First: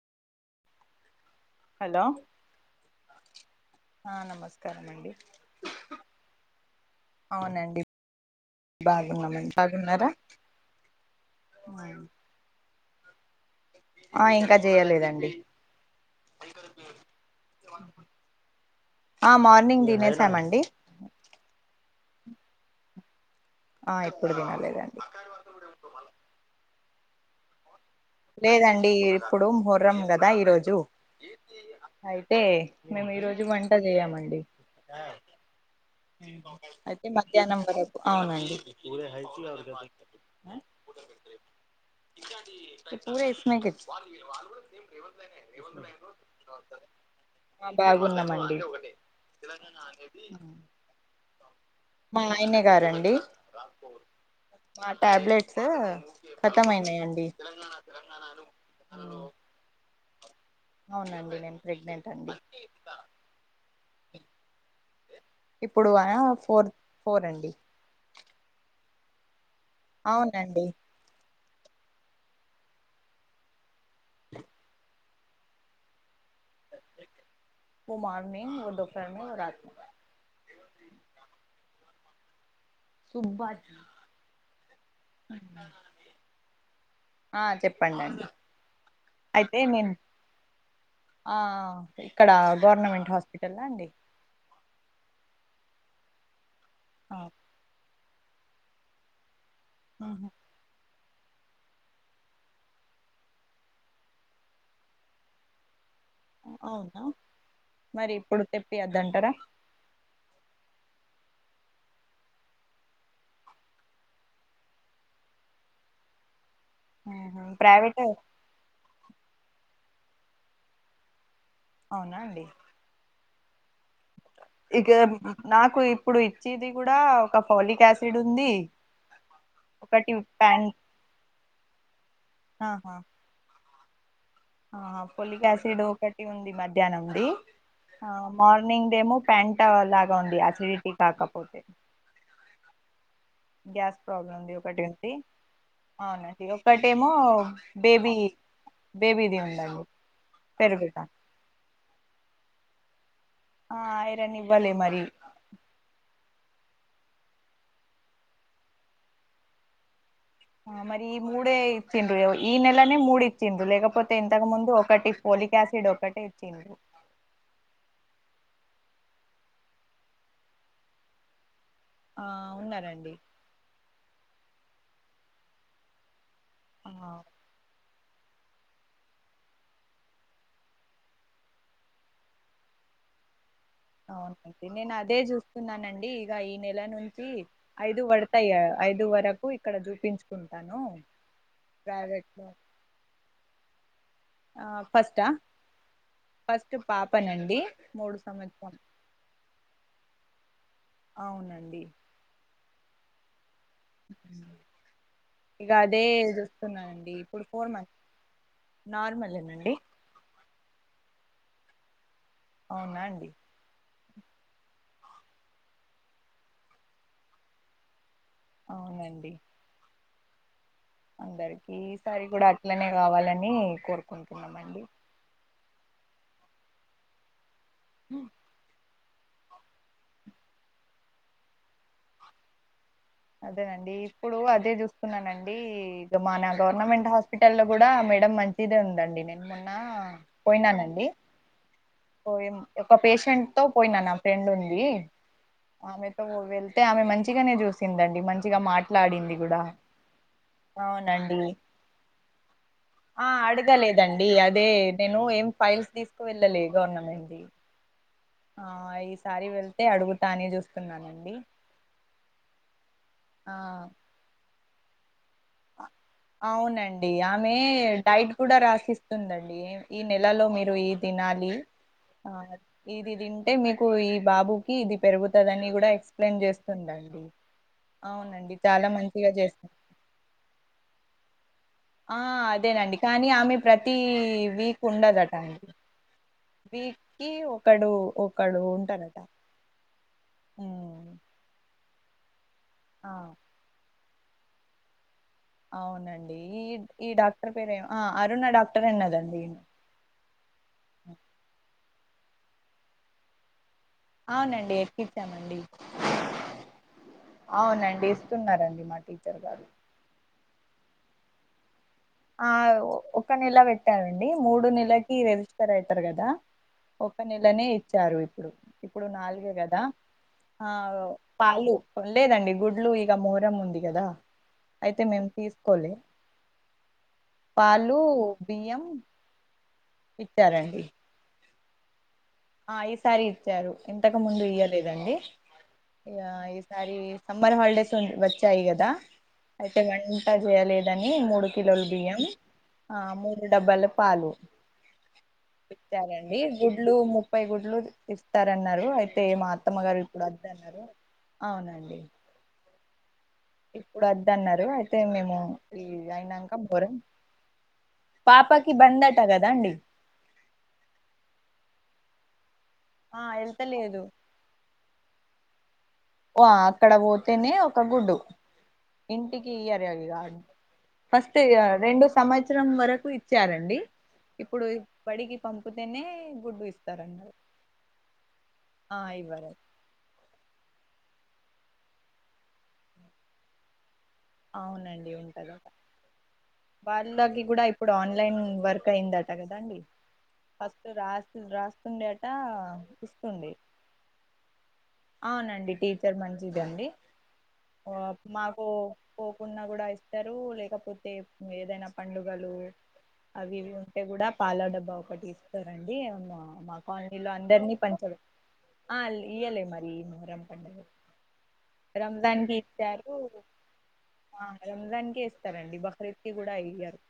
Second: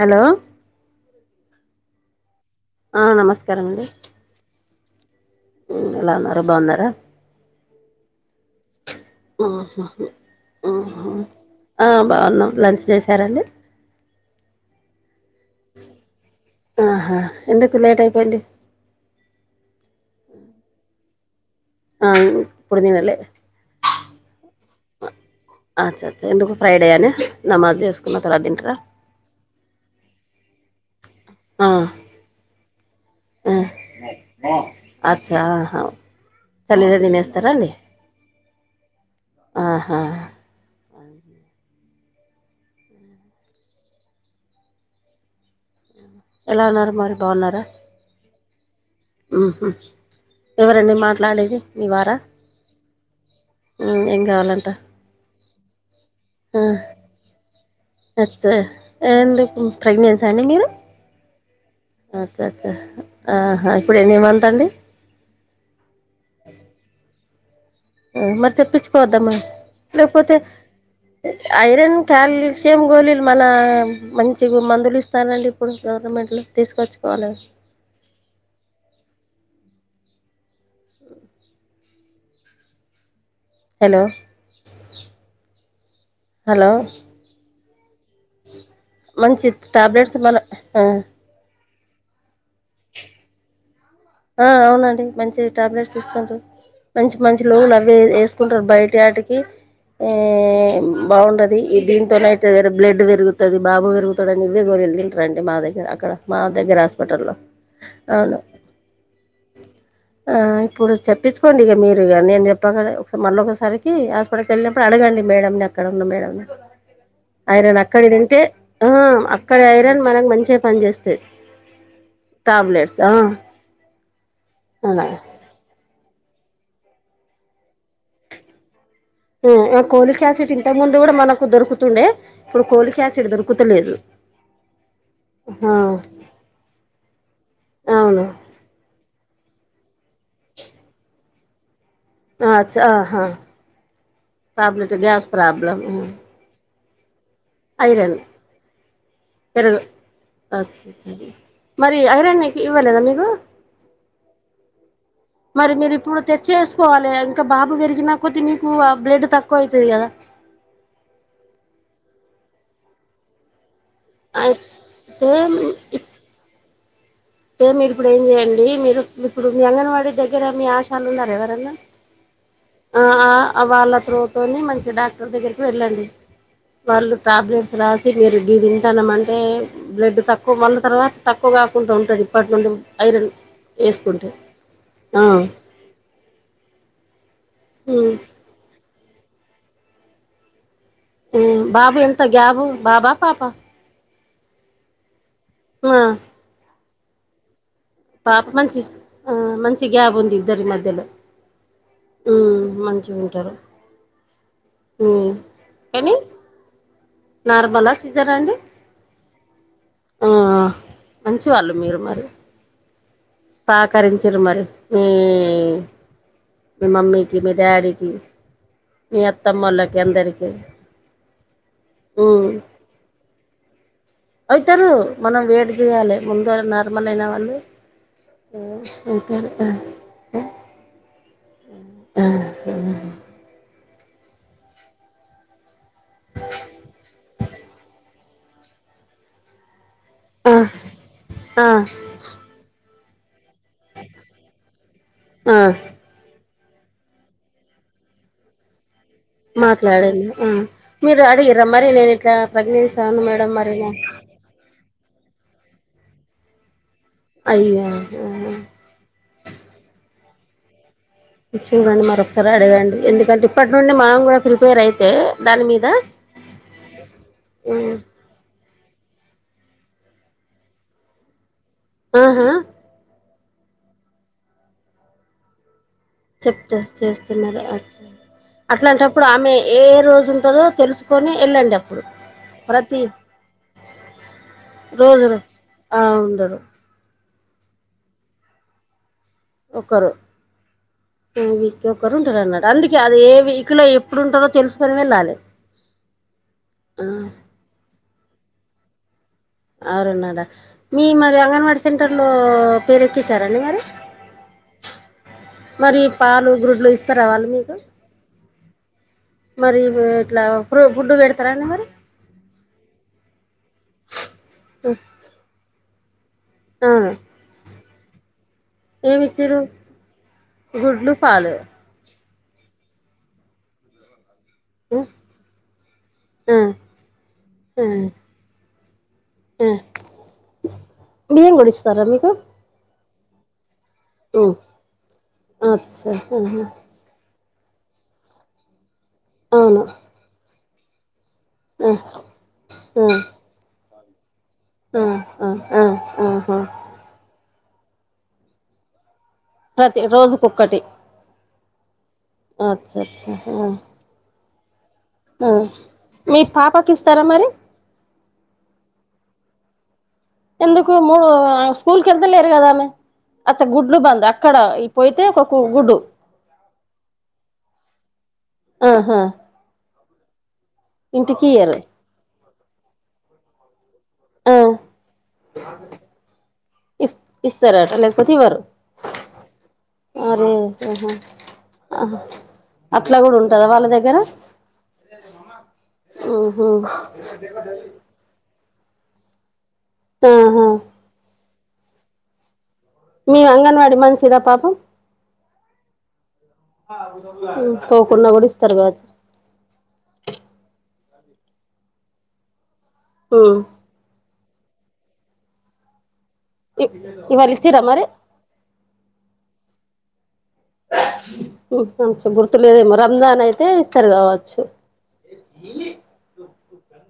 Hello.. hello.. ఆ నమస్కారం అండి. నమస్కారం అండి. ఎలా ఉన్నారు బాగున్నార అవునండి. బాగునం [inaudible] ఆ బాగున్నం లంచ్ చేశారండి ఆ ఇంకా జెయలేదండి ఆహా ఎందుకు లేట్ అయిపోయింది ఆ మార్నింగ్ దినేసాం అండి ఆ ఇపుడుందినాలేే ఆ ఇప్పుడు తినలేదండి అ అచ్చ ఎందుకు ఫ్రైడేయాన్యా నమాజ్ జెసుకున్నా లేదండి ఇప్పుడు ముహ్రం గదా ఈరోజు. ఆ అయితే మేము ఈ రోజు వంట జెయమండి. అచ్చహా అయితే మధ్యాహ్నం వరకు అవునండి ఆహా [inaudible] [unintelligible] ఎలా ఉన్నారు మరి ఆ బాగున్నామన్డి ఉహుమ్ ఎవరండి మాట్లాడేది మీ వారా మా ఆయన్నే గారండి ఏం మా ట్యాబ్లెట్స్. మ్ అచ్చే ఏంటి [unintelligible] ప్రెగ్నెన్సన్డి మీరు అవునండి నేను ప్రెగ్నెంట్ అ అండి చ్చ చ్చా ఆహ ఇప్పుడేన్ని మంతన్డి. ఇప్పుడు ఆవ్ ఫోర్ ఫోరండి మ్ మరి తెప్పించ్కోద్దామ్మ లేక్పోతే అవునండి ఐరన్ కాల్షియం గోళీలు మన మంచిగు మందులిస్తానండి. ప్పుడు గవర్నమెంట్లో తీస్కొచ్చుకోవాలే ఉ మార్నింగ్ ఉదప్రము రా [unintelligible] ఆ సుబ్బా [unintelligible] హలో అన్నా [unintelligible] హలో ఆ చెప్పన్డండి మంచి ట్యాబ్లెట్స్ మన ఆ ఆ ఇక్కడ గవర్నమెంట్ హాస్పిటల్లన్డి ఆ అవునండి మంచి టాబ్లెట్స్ ఇస్తన్రు మంచి ఆ మంచి లోనవే ఏస్కుంటార్ బయటటికి ఆ ఆహా ఆ ఆమ్ బాగుండది ఈ దీంతోనైతే వేరే బ్లేడ్ పెరుగుతది. బాబు పెరుగుతడని, నువ్వే గోరి ఎల్లింట్రండి మా దగ్గర అక్కడ. మా దగ్గర హాస్పిటల్లో అవును తెప్పియద్దంటార ఆ ఇప్పుడు చెప్పించుకోండి ఇగ మీరిగ నేన్ జేప్పకనే ఒక్సారి మల్లొకసరికి హాస్. అక్కడికేళ్ళినప్పుడు అడగండి, మేడంనక్కడ ఉన్న మేడంన్నీ ఆహా! ఆయనను ప్రైవేట్ అక్కడే తింటే. హామ్ అక్కడైరన్ మనకు మంచిగా పన్ జేస్తాయి, అవునా అండి టాబ్లెట్స్ ఆ. ఇక మ్, అలాగే మ్ నాకు ఇప్పుడు ఇచ్చేది కూడా తప్ ఫౌలిక్ యసిడున్ది. మ్ ఆ కోలిక్ ఆసిటీంత ముందు కూడా మనకు దొరుకుతుండే ఇప్పుడు కోలిక్యాసిడ్ దొరుకుతలేదు ఆ ఆ పొలిక్యసిడు ఒకటి ఉంది మధ్యాహ్నంది ఆ అవును మార్నింగ్ దేమో. ఫ్యాన్ట లాగా ఉంది అసిడిటీ కాక్కపోతే అచ్చ ఆహా గ్యాస్ ప్రాబ్లమ్ది టాబ్లెట్ ఒకటున్ది గ్యాస్ ప్రాబ్లం అవునం [unintelligible] ఒకటేమో. బేబీ ఐరన్ బేబీది పెరుగు ఉన్దండి పెరుగుత మరి ఐరన్న్కి ఇవ్వాలేదా మీకు ఆ ఐరానివ్వాలే మరి మరి మీరిప్పుడు తెచ్చేస్కోవాలే ఇంకా, బాబు పెరిగిన కొద్ది నీకు ఆ బ్లేడ్డు తక్కువైతది కదా? ఆ మరి ఈ మూడే ఇచ్చిండ్రు యవై ఈ నెలనే మూడిచిన్డ్రు లేకపో తే ఇంతక ముందు ఒకటి అయితే పోలిక్యసిడ్ ఒక్కటే ఇచ్చిన్డ్రు టె మీరిప్పుడు ఏం జేయండి, మీరు ఇప్పుడు మీ అంగన్వాడీ దెగ్గర మీ ఆశాలున్నారా ఎవరన్నా? ఆ ఆ, ఉన్నారండి ఆ, అవాళ్ళ త్రోతోనె మంచి డాక్టర్ దెగ్గర్కి వెళ్ళండి. ఆ వాళ్లు టాబ్లెట్స్ రాసి మీరు గి తింటన్నమ్ అంటే బ్లడ్ తక్కువ మల్ల తర్వాత తక్కువ గాకుంటడున్టది. ఇప్పట్నుండిమ్ ఐరన్ అవునండి నేన్నదే ఆ జూస్స్తున్నానండి, ఇగ ఈ నెల నుంచి ఐదు ఉమ్ వడ్. టయా ఐదు వరకు ఇక్కడ జూపించుకుంటాను బాబు ఎంత గ్యాబు బాబా పాపా ఆ ఫస్ట్ ఆ ఉ ఆ ఫస్ట్ పాప నండి పాప మంచి ఆ మంచిగ గ్యాబ్ ఉంది ఇద్దరి మధ్యలో అవునండి ఊ మంచిగుంటారు అ ఉమ్ ఇగ అదే కానీ చూస్తున్నానండి ఇప్పుడు ఫోర్ మంత్ నార్మలా నార్మలేనండి ఉ ఆ మంచివాళ్ళు మీరు మరి అవునా అండి సహకరించిర్రు మరి మీ మీ మమ్మీకి మీ డాడీకి మీ అవునండి అత్తమ్మోళ్ళకి అందరికీ అందరికీ ఈసారి కూడా అట్లనే కావాలని కొరు అవుతారు మనం వెయిట్ చెయ్యాలి ముందు [inaudible] నార్మల్ అయినా వాళ్ళ హుమ్మ్ [unintelligible] అదేనండి ఇప్పుడు అదే చూస్తున్నానండి ఊ మన గవర్నమెంట్ హాస్ప్ స్పిటల్ లో కూడా మేడం మంచిదే ఉందండి నేను మొన్న ఆ పోయినానండి ఆ పోయం ఒక పేషెంట్ తో పోయినా నా ఫ్రెండ్ ఉంది ఆ ఆమె వెళ్తే ఆమె మంచిగానే చూసిందండి మంచిగా మాట్లాడింది కూడా మాట్లాడండి ఉమ్ మీరు అవునండి అడిగర్రా మరి నేను ఇట్లా ప్రెగ్నెన్సీ అయినా మేడం మరి నా డి అదే నేను ఏం ఫైల్స్ తీసుకువెళ్ళలే గవర్నమెంట్ ది [inaudible] ఆ ఈసారి వెళ్తే అడుగుతా అనే చూస్తున్నానండి చూడండి మరొకసారి అడగండి ఎందుకంటే ఆ ఇప్పటి నుండి మనం కూడా ప్రిపేర్ అయితే దాని మీద అవునండి ఆమె డైడ్ కూడా రాసిస్తుందండి ఈ నెలలో మీరు ఈ తినాలి ఆ ఆహా ఇది తింటే మీకు ఈ బాబుకి ఇది పెరుగుతాదని కూడా ఎక్స్ చెప్తే చేస్తున్నారు అట్లా అవునండి చాలా అట్లాంటప్పుడు మంచిగా ఆమె చేస్తుంది ఏ రోజుంటదో తెలుసు కొని ఎళ్ళండ ఆ అదేనండి కానీ ఆమె ప్రతీ వీక్ రోజు ఉండదట అండి ఆ ఉండరు కీ ఒకడు ఒకడుంటాడట ఒకరు టూ వీక్ ఒకరు ఉంటారు అన్నట అందుకే ఆ అది ఏ వీకులో ఎప్ ప్పుడుంటారో తెలుసుకుని వెళ్ళాలి అవునండి ఈ ఆ ఈ డాక్టర్ పేరేం ఆ అరుణ డాక్టర్ అన్నదండి అరుణ డా మీ మరి అంగన్వాడీ సెంటర్లో పేరు ఎక్కిచ్చారండి మరి అవునండి ఎక్కిచ్చామండి మరి పాలు గ్రుడ్లు ఇస్తారా వాళ్ళు మీకు అవునండి తున్నారండి నాకి మరి ఉ ఇట్లా ప్రు గుడ్డు పెడతరా అండి మరి ఆ ఒక నెల పెట్టారండి మూడు నెలకి రెజిస్టర్ అయితారు కదా ఆ, ఒక నెలనే ఇచ్చారు ఇప్పుడు ఇప్పుడు ఏమి నాలుగే ఇచ్చిర్రు కదా ఆ పాలు లేదండి గుడ్లు ఇగ మహరం ఉంది కదా ఆ, అయితే మేము తీసుకోలే ఆ ఆ పాలు బియ్యం ఆ ఇత్తారండి బియ్యం కూడ ఇస్తార మీకు ఆ ఈ సారీ ఇచ్చారు ఇంతకు ముందు ఉమ్ ఇయ్యలేదండి అచ్చా ఈ ఆహా సారీ సమ్మర్ హాలిడేస్ వచ్చాయి కదా అయితే అవును వంట చేయలేదని మూడు కిలోలు ఆ బియ్యం ఆ మూడు డబ్బల పాలు ఆ ఆ ఆ ఇస్తరండి ఆహా గుడ్లు ముప్పై గుడ్లు ఇస్తారన్నారు అయితే మ మా అత్తమ్మగారు ప్రతి ఇప్పుడు అద్ద రోజుకొక్కటి అన్నారు అవునండి అచ్చ అచ్చ ఇప్పుడు వద్ద అన్నారు అయితే మేము ఆ ఈ మీ అయినంక పాపకి బోరం ఇస్తారా మరి పాపకి బందట కదా అండి ఎందుకు మూడు స్కూల్ వెళ్తేలేరు కదా ఆమె ఆ అచ్చ గుడ్లు వెళ్తలేదు బంద్ అక్కడ పోతే ఒక [unintelligible] ఓ అక్కడ పోతేనే ఒక గుడ్డు ఆహా ఇంటికి [unintelligible] ఫస్ట్ ఇంటికి ఇయ్యరు రెండు సంవత్సరం వరకు ఇచ్చారండి ఆ ఇప్పుడు బడికి పంపుతేనే గుడ్డు ఇస్తారు ఇస్ అన్నారు [unintelligible] అట్లా కూడ ఉంటదా వాళ్ళ దగ్గర అవునండి ఉంటరు ఆహా వాళ్ళకి కూడ ఇప్పుడు ఆన్లైన్ వర్క్ అయిందట కదాండి ఆహా ఫస్ట్ రా రాస్తుండే ఆటా మీ అంగన్వాడీ మంచిద పాపం అవునండి టీచర్ మంచిదండి పోకుండా కూడా మాకు ఇస్తారు కావచ్చు పోకుండ కూ [unintelligible] లేకపోతే ఏదైనా పండుగలు అవి ఉమ్ ఇవి అ కూడ పాల డబ్బా ఒకటి ఇస్తారండి మా కాలనీలో ఇవాళ అందరినీ ఇచ్చిరా పంచ మరి ఆ ఇయలే మరి ఈ మహరం పండగ మంచి రంజాన్కి గుర్తులేదేమో ఇచ్చారు రంజాన్ అయితే ఇస్తారు ఆ కావచ్చు రంజాన్ క ఇస్తారండి బక్రీద్ కూడ ఇయ్యారు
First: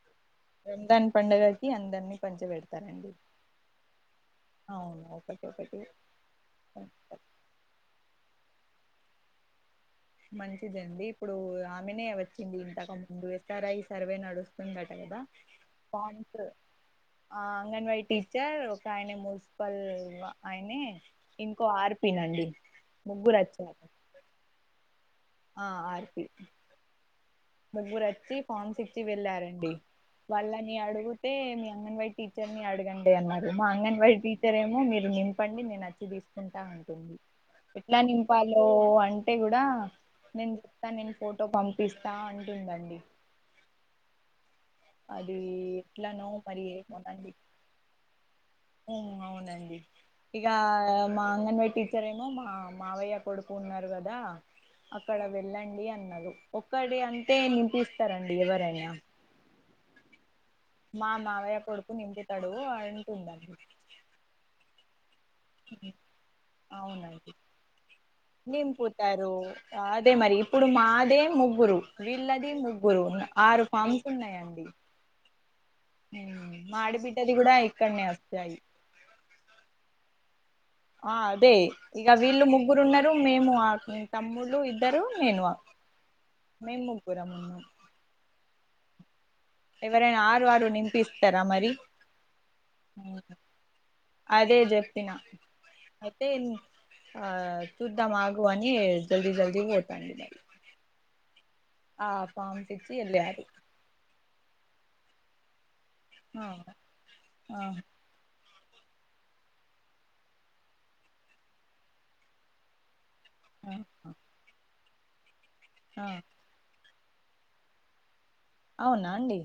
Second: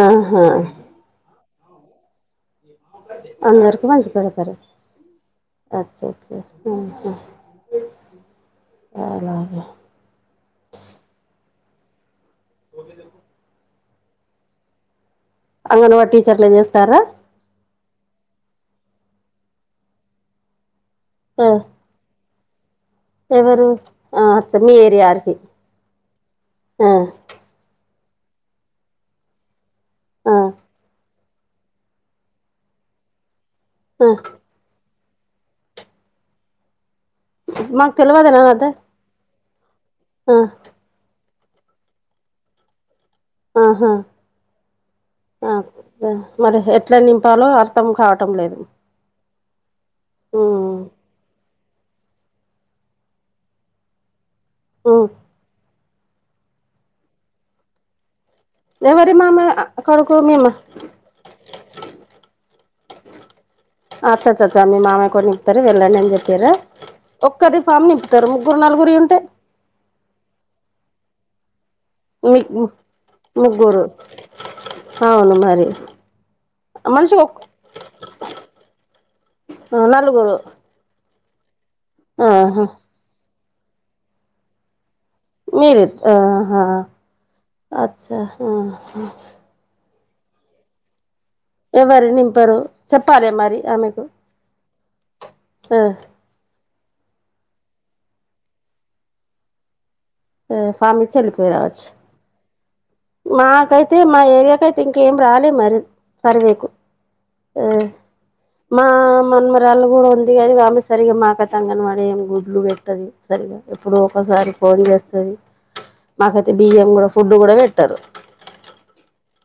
ఆహా రంజాన్ పండగ ఈ అందరినీ [unintelligible] పెడతారండి అందరికి మంచి పెడతారు అవును ఒకటి ఒకటి [unintelligible] మంచిదండి ఇప్పుడు ఆమెనే వచ్చింది ఇంతాక ముందు [unintelligible] సర్వే నడుస్తుందట కదా అంగనవాడి [unintelligible] ఫామ్స్ టీచర్లు చేస్తార ఆ అంగన్వాడ టీచర్ ఒక ఆయనెమో మున్సిపల్ ఆయనే ఆ ఇంకో ఆర్ వినండి ఎవరు అచ్చ మీ ఏరియాకి ఆ [unintelligible] ఆ ముగ్గురు వచ్చి ఫార్మ్స్ ఇచ్చి వెళ్ళారండి ఆ వాళ్ళని అడుగుతే మీ అంగన్ వాడి టీచర్ని అడగం [unintelligible] అన్నారు మా అంగన్వాడి ఆ టీచర్ ఏమో మీరు నింపండి నేను అచ్చి తీసుకుంటా అంటుంది మాకు ఎట్లా తెలియదునా నింపాలో అదే అం టే కూడా నేను చెప్తా నేను ఫోటో పంపిస్తా అంటుందండి ఆహా అది ఎట్లానో మరి ఎట్లా నింపాలో అ ర్థం కావటం లేదు ఉమ్మ్ అవునండి ఇగ మా అంగన్వాడి టీ చర్ ఏమో మా మావయ్య కొడుకు ఉన్నారు కదా అక్కడ వెళ్ళండి అన్నారు ఒక్కడి అంతే నింపిస్తారంండి ఎవరై ఎవరి మామ కొడుకు మీ మా మా మావయ్య కొడుకు నింపితాడు అంటుందండి అచ్చచ్చచ్చ మీ మామయ్య కొడుకు నింపుతారు వెళ్ళండి అని చెప్పిరా అవునండి ఒక్కరి సామ్ నింపుతారు ముగ్గురు నలుగురి ఉంటే నింపుతారు అదే మరి ఇప్పుడు మాదే ముగ్గురు మీ వీళ్ళది ముగ్గురు ఆరు ముగ్గురు ఫామ్స్ ఉన్నాయండి అవును మరి ఉమ్మ్ మా మనిషి ఒ ఆడిబిడ్డది కూడా ఇక్కడనే వస్తాయి ఆ నలుగురు ఆ అదే ఇగ వీళ్ళు ఆహా ముగ్గురు ఉన్నారు మేము ఆ తమ్ములు ఇద్దరు నేనువా మీరు మేము ముగ్గురమున్నాం స ఆ హా ఎవరైనా ఆరు ఆరు నేన్ తీస్ ఎవరు నింపరు చెప్పారే మరి ఆమెకు అదే చెప్పిన ఆ అయితే ఆ చుద్దాం ఆగు అని జల్దీ జల్దీ పోతంది మరి ఆ ఫామ్ ఇచ్చి ఎళ్ళిపోయి గవచ్చు ఆ ఫామ్స్ ఇచ్చి ఎలారు తే మా ఏరియాకి అయితే ఇంకేం రాలే మరి ఆ సర్వేకు ఆ మా మనమరాళ్ళు కూడా ఉంది కాని వాళ్లు సరిగా మకైతే అంగన్వాడి ఎం గుడ్లు పెట్టదు సరిగా ఆ ఎప్పుడు ఒకసారి కోడి తెస్తాది ఆ కతే బియ్యం కూడా ఫుడ్ కూడా పెట్టారు అవునాండి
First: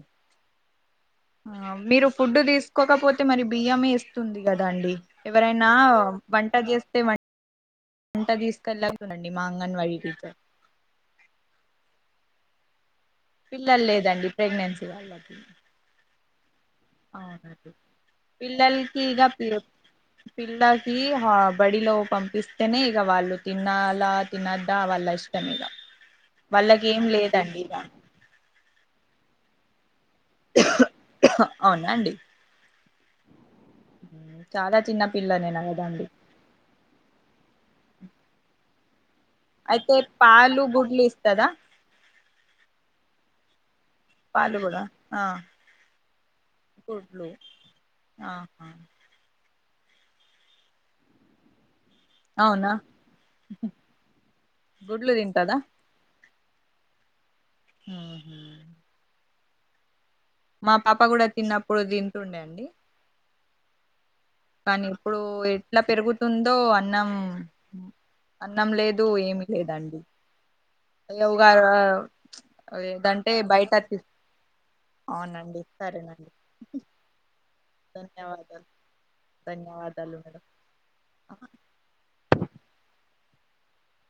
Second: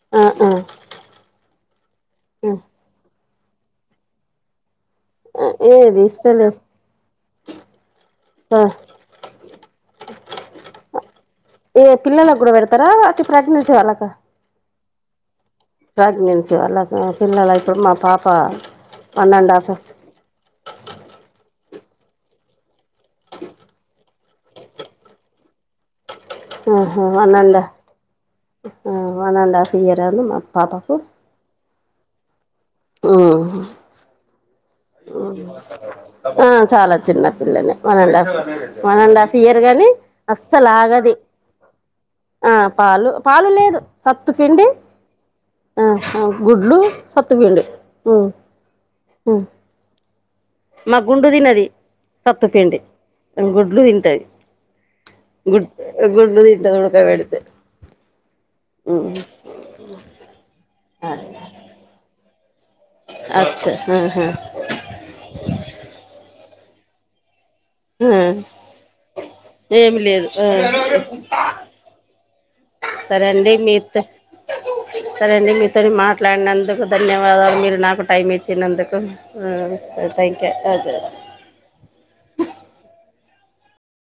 ఆ మీరు ఫుడ్ తీసుకోకపో తే మరి బియ్యమే ఇస్తుంది కదా అండి ఎవరైనా ఏది వంట ఇస్తలేదు చేస్తే వం [inaudible] ట తీసుకెళ్ళ తుందండి మా అంగన్వాడీ టీచర్ ఏ పిల్లలకు కూడా పెడతారా అ పిల్లలు లేదండి ప్రెగ్నెన్సీ వాళ్ళకి ప్రెగ్నెన్సీ వాళ్ళక అవునండి పిల్లలైతే మా పాప పిల్లలకి ఇక వన్ అండ్ పి- హాఫ్ పిల్లకి హా బడిలో పంపిస్తేనే ఇగ వాళ్ళు తినాలా తినద్దా వాళ్ళ ఇష్టం ఇగ ఆహా అన్నన్లే ఆ వన్ అండ్ హాఫ్ ఇయరాలు మా పాపకు అవునాండి చాలా చిన్న పిల్లనే నదా ఆ చాలా చిన్న పిల్లనే one and half one and half year గాని అయితే పాలు అస్సలు గుడ్లు ఆగది ఇస్తదా ఆ పాలు పాలు లేదు పాలు సత్తుపిండి కూడా ఆ ఆ గుడ్లు సత్తుపిండి ఆహా మా గుండు తిన్నది సత్తు అవునా పిండి గుడ్లు తింటది గుడ్లు తింటదా గుడ్ గుడ్లు తింటది ఉడ్క బెడితే ఆహా ఆ మా పాప కూడా తిన్నప్పుడు తింటుండే అండి అచ్చ ఆహా కానీ ఇప్పుడు ఎట్లా పెరుగుతుందో అన్నం ఆ అన్నం లేదు ఏమి లేదండి ఏమి లేదు ఆ వుగార్ సరే అండి మీతో సరే అండి అవునండి మీతోని సరేనండి మాట్లాడినందుకు ధన్యవాదాలు మీరు నాకు టైం ధన్యవాదాలు ఇచ్చినందుకు థ్యాంక్ యూ అ